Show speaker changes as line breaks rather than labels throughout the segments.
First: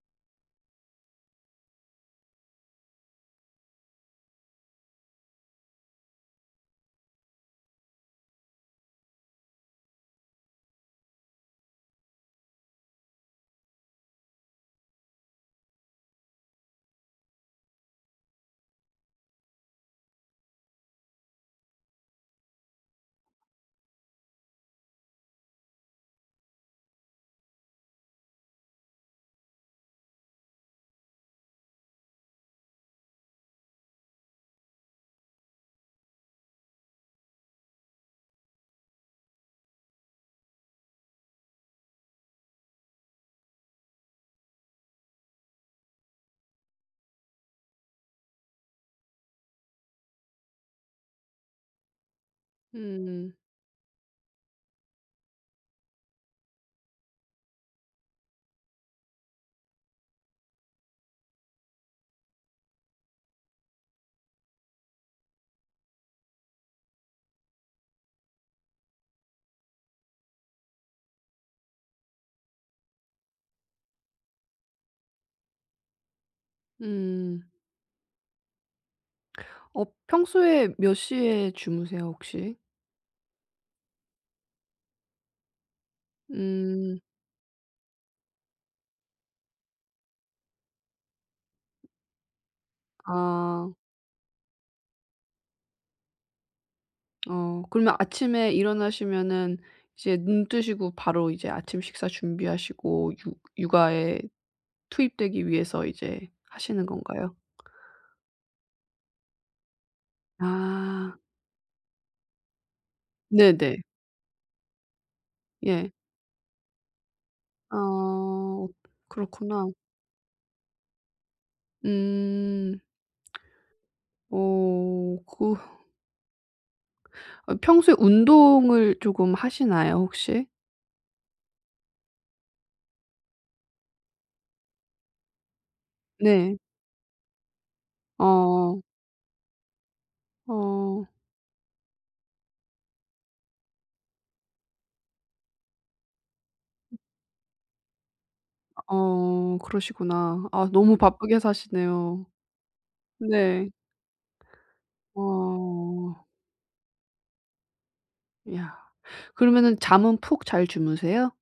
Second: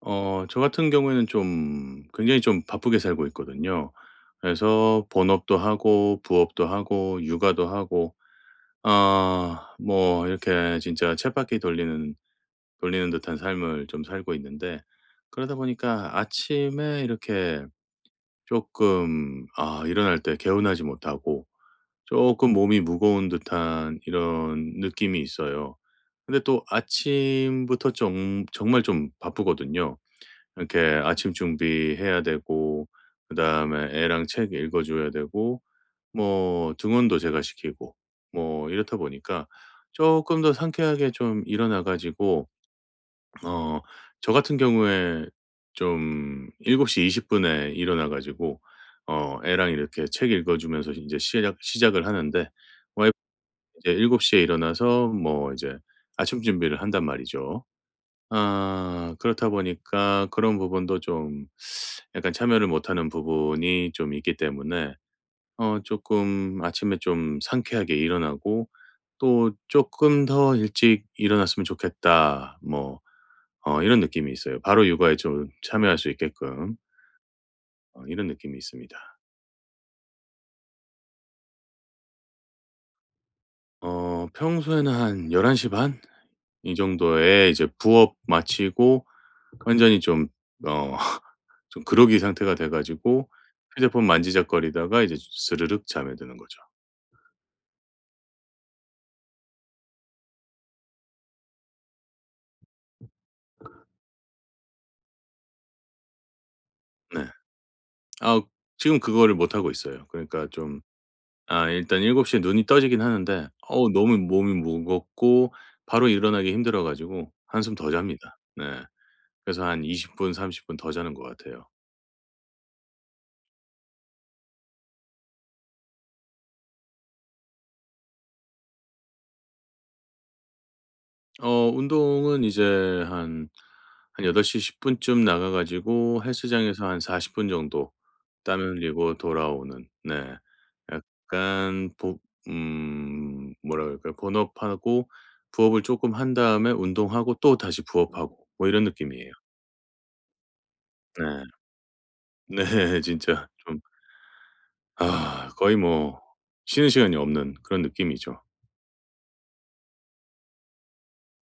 저 같은 경우에는 좀 굉장히 좀 바쁘게 살고 있거든요. 그래서 본업도 하고 부업도 하고 육아도 하고 뭐 이렇게 진짜 쳇바퀴 돌리는 듯한 삶을 좀 살고 있는데 그러다 보니까 아침에 이렇게 조금 일어날 때 개운하지 못하고 조금 몸이 무거운 듯한 이런 느낌이 있어요. 근데 또 아침부터 좀 정말 좀 바쁘거든요. 이렇게 아침 준비해야 되고 그다음에 애랑 책 읽어 줘야 되고 뭐 등원도 제가 시키고 뭐 이렇다 보니까 조금 더 상쾌하게 좀 일어나 가지고 어 저 같은 경우에 좀 7:20 분에 일어나 가지고 애랑 이렇게 책 읽어 주면서 이제 시작을 하는데 와이프
음.
이제 7시에 일어나서 뭐 이제 아침 준비를 한단 말이죠. 아 그렇다 보니까 그런 부분도 좀 약간 참여를 못하는 부분이 좀 있기 때문에 조금 아침에 좀 상쾌하게 일어나고 또 조금 더 일찍 일어났으면 좋겠다.' 뭐 이런 느낌이 있어요. 바로 육아에 좀 참여할 수 있게끔
음.
이런 느낌이 있습니다.
어, 평소에 몇 시에 주무세요, 혹시?
평소에는 한 1 1시반 이
음.
정도에 이제 부업 마치고 완전히 좀어 좀 그러기 상태가 돼 가지고
아.
휴대폰 만지작거리다가 이제 스르륵 잠에 드는 거죠.
어, 그러면 아침에 일어나시면은 이제 눈 뜨시고 바로 이제 아침 식사 준비하시고 육 육아에 투입되기 위해서 이제 하시는
네.
건가요?
아 지금 그거를 못 하고 있어요. 그러니까 좀
아.
일단 7 시에 눈이 떠지긴 하는데
네네.
어우 너무 몸이 무겁고
예.
바로 일어나기 힘들어 가지고 한숨 더 잡니다. 네.
아.
그래서
그렇구나.
한 20분 30분 더 자는 것 같아요.
음. 어 그 아 평소에 운동을 조금 하시나요, 혹시?
운동은 이제 한 한8덟시10 쯤 나가 가지고
네.
헬스장에서 한 40분 정도 땀
어.
흘리고 돌아오는 네.
어.
약간 보 뭐라 그럴까요? 본업하고 부업을 조금 한 다음에 운동하고 또 다시 부업하고 뭐 이런 느낌이에요.
어, 그러시구나. 아, 너무 바쁘게
네.
사시네요.
네. 진짜
네.
좀 아 거의 뭐
어.
쉬는 시간이 없는 그런 느낌이죠.
야. 그러면은 잠은 푹 잘 주무세요?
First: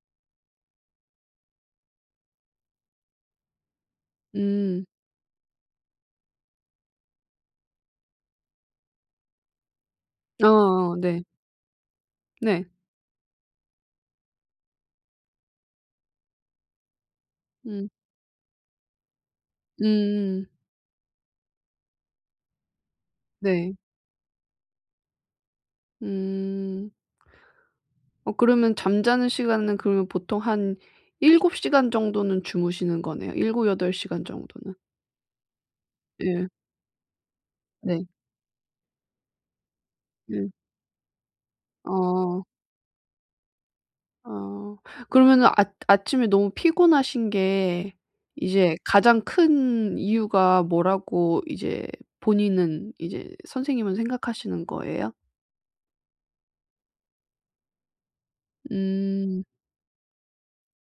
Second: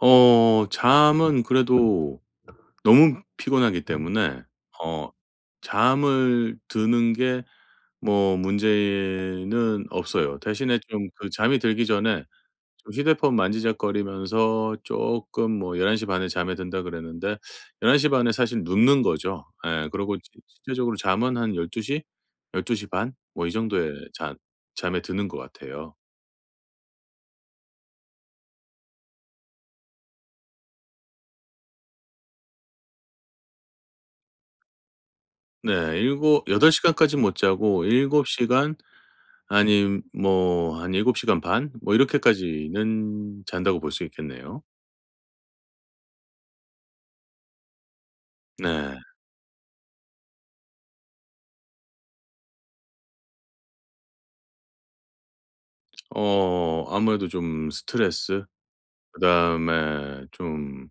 잠은 그래도 너무 피곤하기 때문에
음.
어 잠을 드는 게 뭐 문제는 없어요. 대신에
어어
좀
네.
그 잠이 들기 전에
네.
좀 휴대폰 만지작거리면서 쪼끔 뭐 1 1시반에 잠에 든다 그랬는데
음.
1 1시반에 사실 눕는 거죠. 예. 그러고 지
음.
실제적으로 잠은 한 1 2시열1 2반뭐 이
네.
정도에 잔 잠에 드는 것 같아요.
음. 어, 그러면 잠자는 시간은 그러면 보통 한 7 시간 정도는 주무시는 거네요. 7-8 시간 정도는.
네. 일곱
예.
8 시간까진 못 자고
네.
7 시간 아님
네.
뭐 한 7 시간 반 뭐
어.
이렇게까지는 잔다고 볼 수 있겠네요.
아. 그러면은 아 아침에 너무 피곤하신 게 이제
네.
가장 큰 이유가 뭐라고 이제 본인은 이제 선생님은 생각하시는 거예요?
아무래도 좀 스트레스
음.
그다음에 좀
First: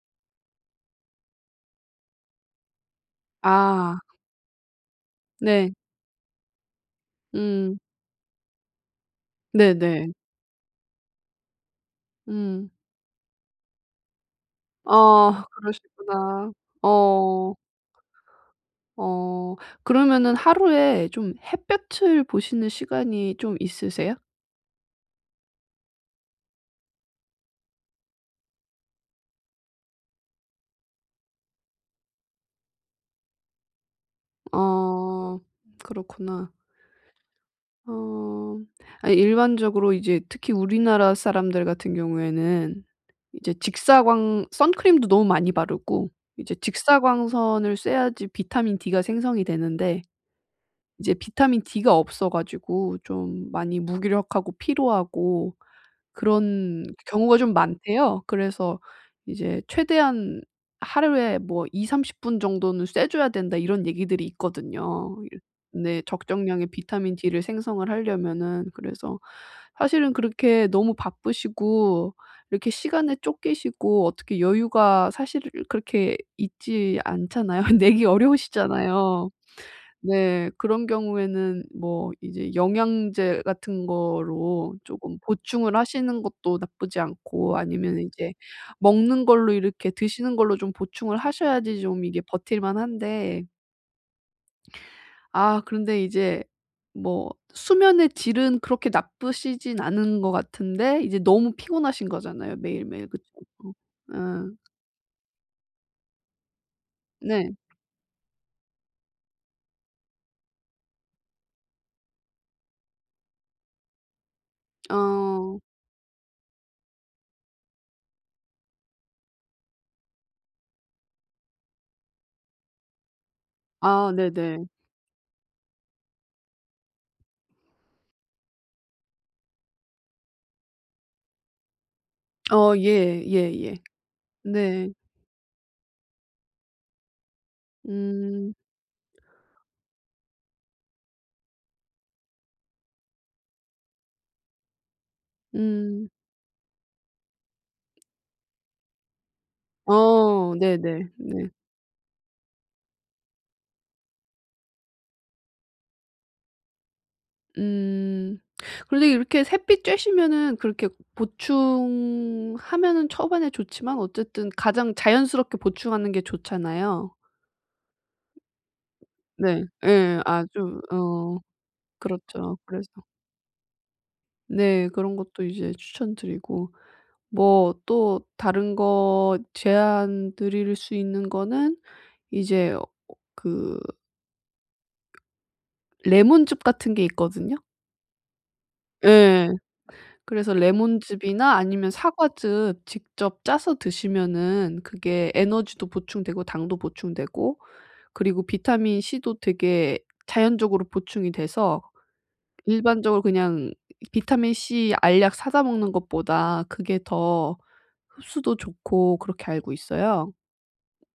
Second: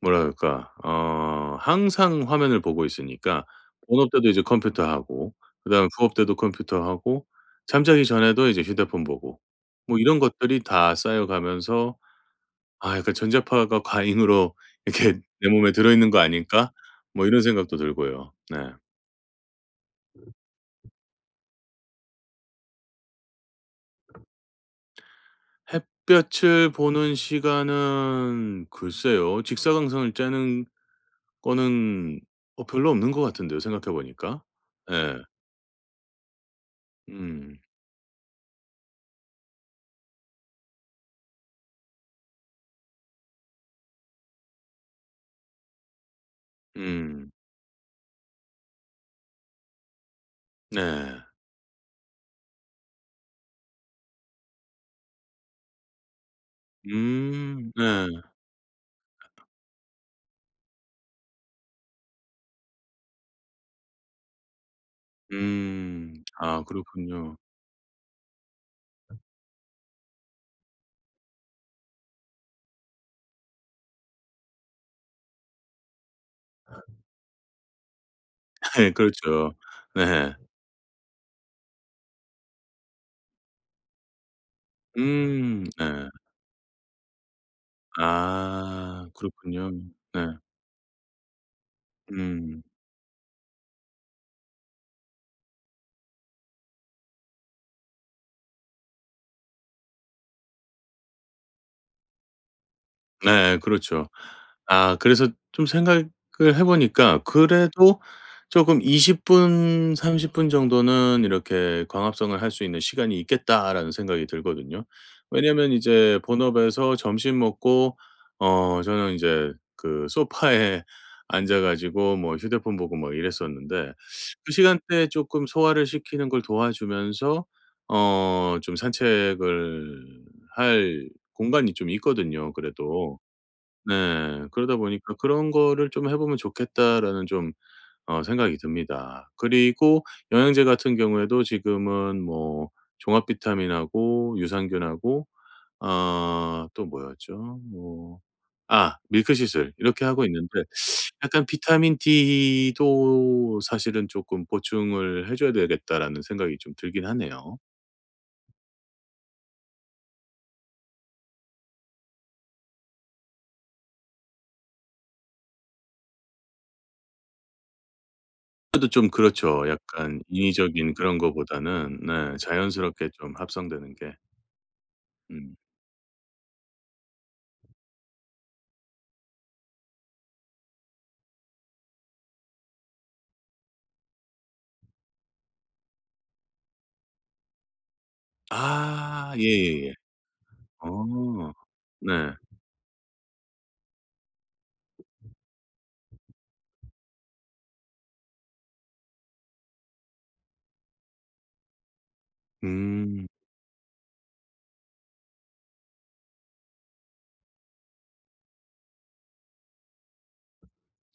뭐라 그럴까 항상 화면을 보고 있으니까
아.
본업 때도 이제 컴퓨터 하고
네.
그다음에 부업 때도 컴퓨터 하고
음.
잠자기 전에도 이제 휴대폰 보고 뭐
네네.
이런 것들이 다 쌓여가면서
음.
'아 약간 전자파가 과잉으로 이렇게
아,
내 몸에 들어있는 거
그러시구나.
아닐까?' 뭐 이런
어.
생각도 들고요. 네.
어. 그러면은 하루에 좀 햇볕을 보시는 시간이 좀 있으세요?
햇볕을 보는 시간은 글쎄요. 직사광선을 쬐는 거는 별로 없는 것 같은데요, 생각해 보니까. 예.
어. 그렇구나.
음.
어. 아니, 일반적으로 이제 특히 우리나라 사람들 같은 경우에는 이제 직사광 선크림도 너무 많이 바르고 이제
음.
직사광선을 쐬야지 비타민 D가 생성이 되는데 이제
네.
비타민 D가 없어 가지고 좀 많이 무기력하고 피로하고 그런 경우가 좀
음. 네.
많대요. 그래서 이제 최대한 하루에 뭐2삼3 0분 정도는 쐬 줘야 된다, 이런 얘기들이 있거든요. 이 네.
음. 아
적정량의 비타민
그렇군요.
D를 생성을 하려면은. 그래서 사실은 그렇게 너무 바쁘시고 이렇게 시간에 쫓기시고 어떻게 여유가 사실 그렇게 있지 않잖아요. 내기
예
어려우시잖아요.
그렇죠. 네.
네. 그런 경우에는 뭐 이제 영양제 같은 거로 쪼금
음.
보충을
네.
하시는 것도 나쁘지 않고, 아니면 이제
아
먹는 걸로
그렇군요.
이렇게
네.
드시는 걸로 좀 보충을 하셔야지 좀 이게
음.
버틸만 한데. 아 그런데 이제 뭐 수면의 질은 그렇게 나쁘시진 않은 것 같은데 이제 너무 피곤하신 거잖아요, 매일매일. 그쵸?
네 그렇죠.
어. 아
아 그래서 좀 생각을 해 보니까
네.
그래도 조금 20분 30분 정도는 이렇게 광합성을 할 수 있는 시간이 있겠다라는 생각이 들거든요.
어.
왜냐면 이제 본업에서 점심 먹고 저는 인제 그 소파에 앉아 가지고 뭐 휴대폰 보고 뭐 이랬었는데
아
그
네네.
시간대에 쪼끔 소화를 시키는 걸 도와주면서 좀 산책을 할 공간이 좀 있거든요
어
그래도.
예. 예예.
네. 그러다
네.
보니까 '그런 거를 좀 해 보면 좋겠다.'라는 좀
음.
생각이 듭니다. 그리고 영양제 같은 경우에도 지금은 뭐 종합 비타민하고 유산균하고
음.
아 또 뭐였죠? 뭐 아 밀크시슬 이렇게 하고
어
있는데
네네.
약간
네.
'비타민 D도 사실은 쪼끔 보충을 해 줘야 되겠다.'라는 생각이 좀 들긴 하네요.
음. 그런데 이렇게 샛빛 쬐시면은 그렇게 보충하면은 초반에 좋지만 어쨌든 가장 자연스럽게 보충하는 게 좋잖아요.
그래도 좀
네.
그렇죠.
예.
약간
아주
인위적인 그런
어
거보다는 네
그렇죠. 그래서
자연스럽게 좀 합성되는 게.
네 그런 것도
음.
이제 추천드리고 뭐 또 다른 거 제안 드릴 수 있는 거는 이제 어, 그 레몬즙 같은 게 있거든요.
아
예.
예예예.
그래서
어.
레몬즙이나 아니면
네.
사과즙 직접 짜서 드시면은 그게 에너지도 보충되고 당도 보충되고 그리고 비타민 C도 되게 자연적으로 보충이 돼서 일반적으로
음.
그냥 비타민 C 알약 사다 먹는 것보다 그게 더 흡수도 좋고, 그렇게 알고 있어요.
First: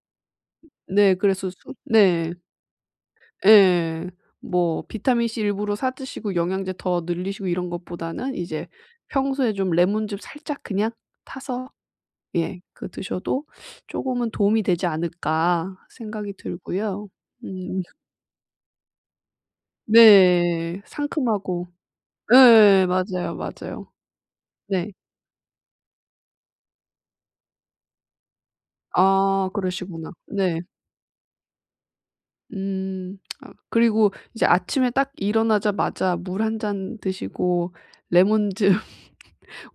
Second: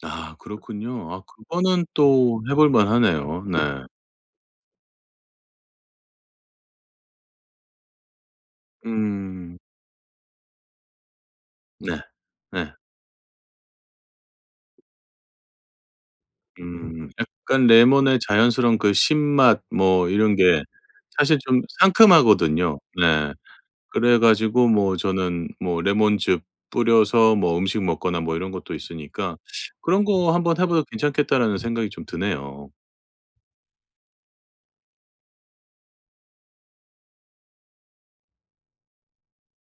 아 그렇군요.
네
아
그래서 수
그거는
네.
또 해볼 만하네요. 네.
예. 뭐 비타민 C 일부러 사 드시고 영양제 더 늘리시고 이런 것보다는 이제 평소에
음.
좀 레몬즙 살짝 그냥 타서
네.
예.
네.
그 드셔도 조금은 도움이 되지 않을까 생각이 들고요.
음. 약간
음
레몬의 자연스러운 그 신맛 뭐 이런 게
네.
사실 좀
상큼하고
상큼하거든요.
네
네.
맞아요, 맞아요.
그래 가지고
네.
뭐 저는 뭐 레몬즙 뿌려서 뭐 음식 먹거나 뭐 이런 것도 있으니까
아,
'그런
그러시구나.
거 한번
네.
해 봐도 괜찮겠다.'라는 생각이 좀 드네요.
음. 아 그리고 이제 아침에 딱 일어나자마자 물 한 잔 드시고 레몬즙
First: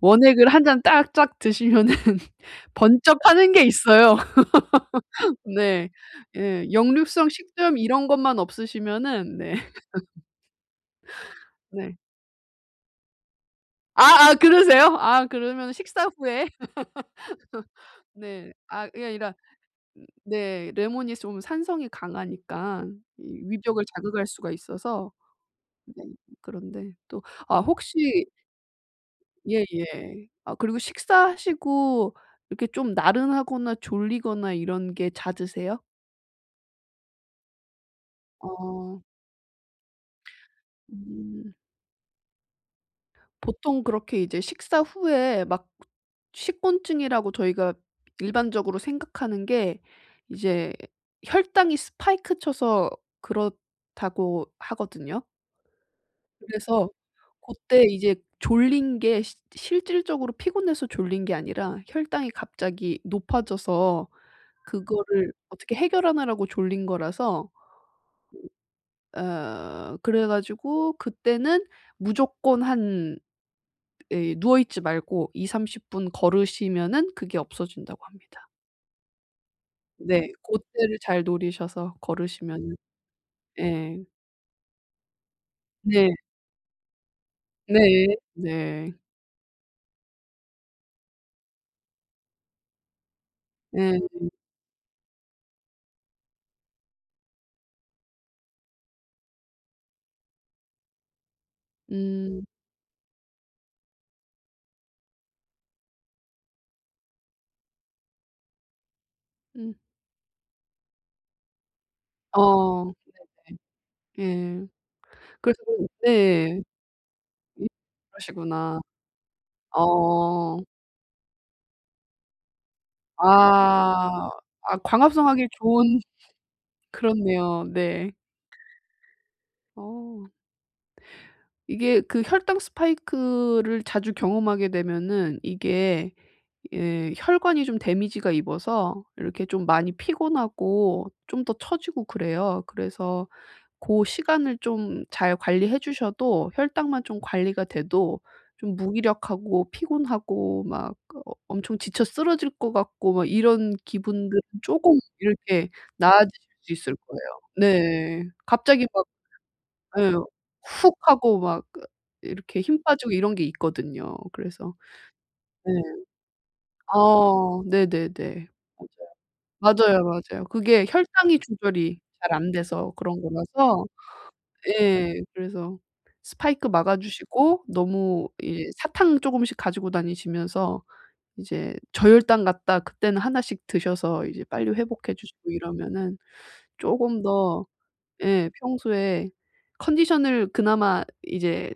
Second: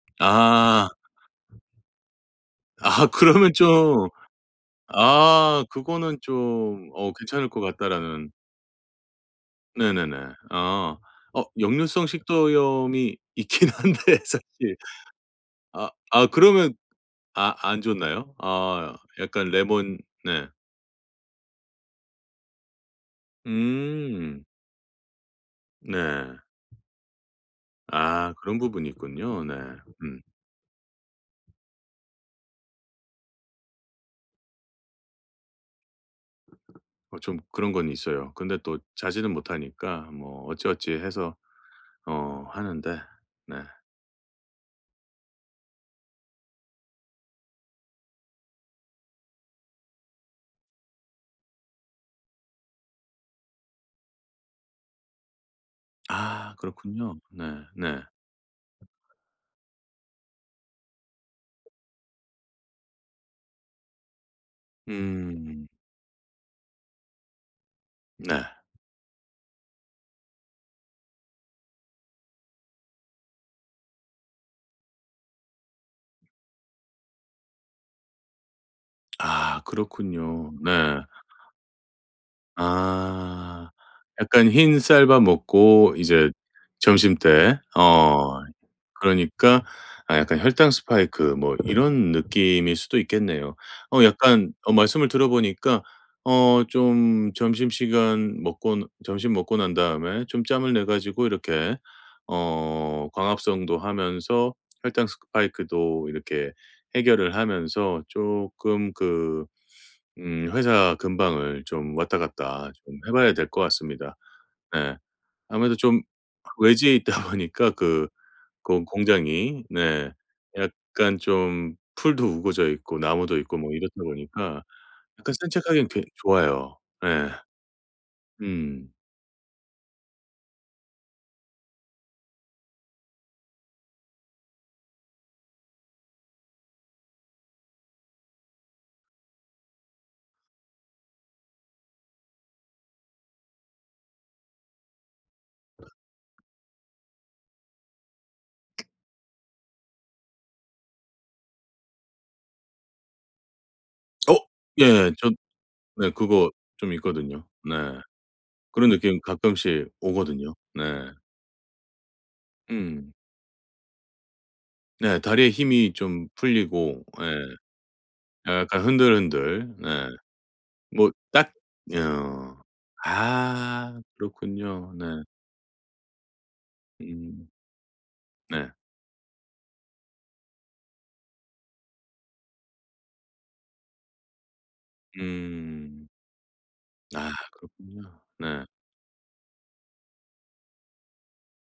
원액을 한 잔
아.
딱 쫙 드시면은
아
번쩍하는
그러면
게
좀
있어요.
아
네.
그거는
예.
좀
역류성
괜찮을 것
식도염 이런
같다라는
것만 없으시면은. 네.
네네네. 아.
네.
역류성 식도염이 있긴 한데
아 아,
사실
그러세요? 아 그러면
아
식사
아
후에
그러면 아 안 좋나요?
네. 아
아
그게 아니라
약간 레몬 네.
네 레몬이 좀 산성이 강하니깐 이 위벽을 자극할
음.
수가 있어서. 네
네.
그런데 또 아 혹시
아 그런 부분이 있군요. 네. 음.
예예. 아 그리고 식사하시고 이렇게 좀 나른하거나 졸리거나 이런 게 잦으세요?
좀 그런 건 있어요. 근데 또
어.
자지는 못하니까 뭐 어찌어찌 해서
음.
하는데 네.
보통 그렇게 이제 식사 후에 막 식곤증이라고 저희가 일반적으로 생각하는 게 이제 혈당이 스파이크 쳐서 그렇다고 하거든요.
아
그래서
그렇군요.
그
네.
때
네.
이제 졸린 게 시 실질적으로 피곤해서 졸린 게 아니라 혈당이 갑자기 높아져서 그거를
음.
어떻게 해결하느라고 졸린 거라서
네.
어 그래 가지고 그때는 무조건 한 예 누워 있지 말고 2 3 0분 걸으시면은 그게 없어진다고 합니다.
아
네.
그렇군요.
고때를
네.
잘 노리셔서 걸으시면은.
아.
예.
약간 흰 쌀밥 먹고
네.
이제 점심때
네. 네.
그러니까 아 약간 혈당 스파이크 뭐 이런 느낌일 수도 있겠네요.
예.
약간 말씀을 들어보니까 좀 점심 먹고 난 다음에 좀 짬을 내 가지고 이렇게
음.
광합성도 하면서 혈당 스파이크도 이렇게 해결을 하면서 쪼끔 그
음.
회사 근방을 좀 왔다 갔다
어
좀 해 봐야 될
네.
것 같습니다.
예.
네.
그래서
아무래도
그
좀
네.
외지에 있다
이
보니까 그
그러시구나.
그 공장이 네
어.
약간 좀 풀도 우거져 있고 나무도 있고 뭐 이렇다
아.
보니까
아
약간
광합성하기
산책하기엔
좋은
꽤 좋아요. 네,
그렇네요. 네.
음.
어. 이게 그 혈당 스파이크를 자주 경험하게 되면은 이게 예 혈관이 좀 데미지가 입어서 이렇게 좀 많이 피곤하고 좀 더 처지고 그래요. 그래서 그 시간을 좀 잘 관리해 주셔도 혈당만 좀 관리가 돼도 좀 무기력하고 피곤하고 막 어 엄청 지쳐 쓰러질 것 같고 막 이런
어
기분들은 쪼금
예. 저
이렇게
네
나아지실
그거
수
좀
있을 거예요.
있거든요. 네.
네. 갑자기
그런
막
느낌 가끔씩
예
오거든요. 네.
훅 하고 막 그 이렇게 힘 빠지고
음.
이런 게 있거든요. 그래서
네 다리에
네.
힘이 좀 풀리고 예
어 네네네.
약간 흔들흔들
맞아요,
네.
맞아요. 그게
뭐
혈당이
딱
조절이 잘 안
어.
돼서 그런 거라서
아 그렇군요. 네.
예. 그래서 스파이크 막아
음.
주시고 너무 이
네.
사탕 쪼금씩 가지고 다니시면서 이제 저혈당 같다 그때는 하나씩 드셔서 이제 빨리 회복해 주시고
음.
이러면은 쪼금
아
더
그렇군요.
예
네.
평소에 컨디션을 그나마 이제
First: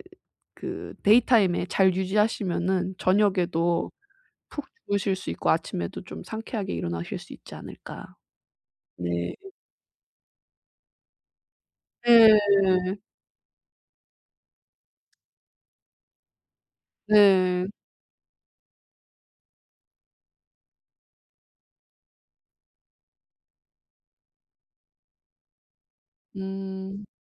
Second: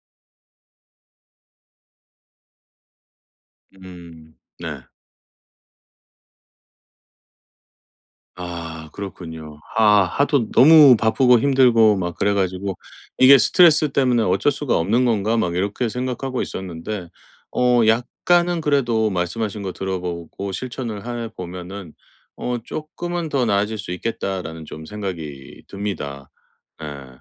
그 데이타임에 잘 유지하시면은 저녁에도
음.
푹
네.
주무실 수 있고 아침에도 좀 상쾌하게 일어나실 수 있지 않을까.
아
네.
그렇군요. 아 하도 너무 바쁘고 힘들고 막 그래
네.
가지고 '이게 스트레스 때문에 어쩔 수가 없는 건가?' 막 이렇게 생각하고 있었는데
네.
약간은 그래도 말씀하신 거 들어 보고 실천을 해 보면은 '쪼끔은 더 나아질 수 있겠다.'라는 좀 생각이 듭니다.
음.
예.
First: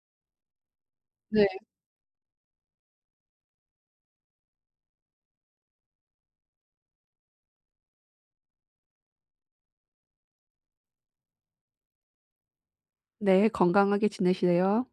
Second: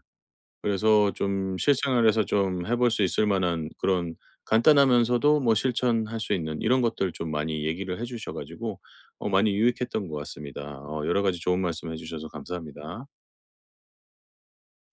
그래서
네.
좀 실생활에서 좀 해볼 수 있을 만한 그런 간단하면서도 뭐 실천할 수 있는 이런 것들 좀 많이 얘기를 해 주셔 가지고 많이 유익했던 것 같습니다. 여러 가지 좋은 말씀 해 주셔서 감사합니다.
네. 건강하게 지내시래요.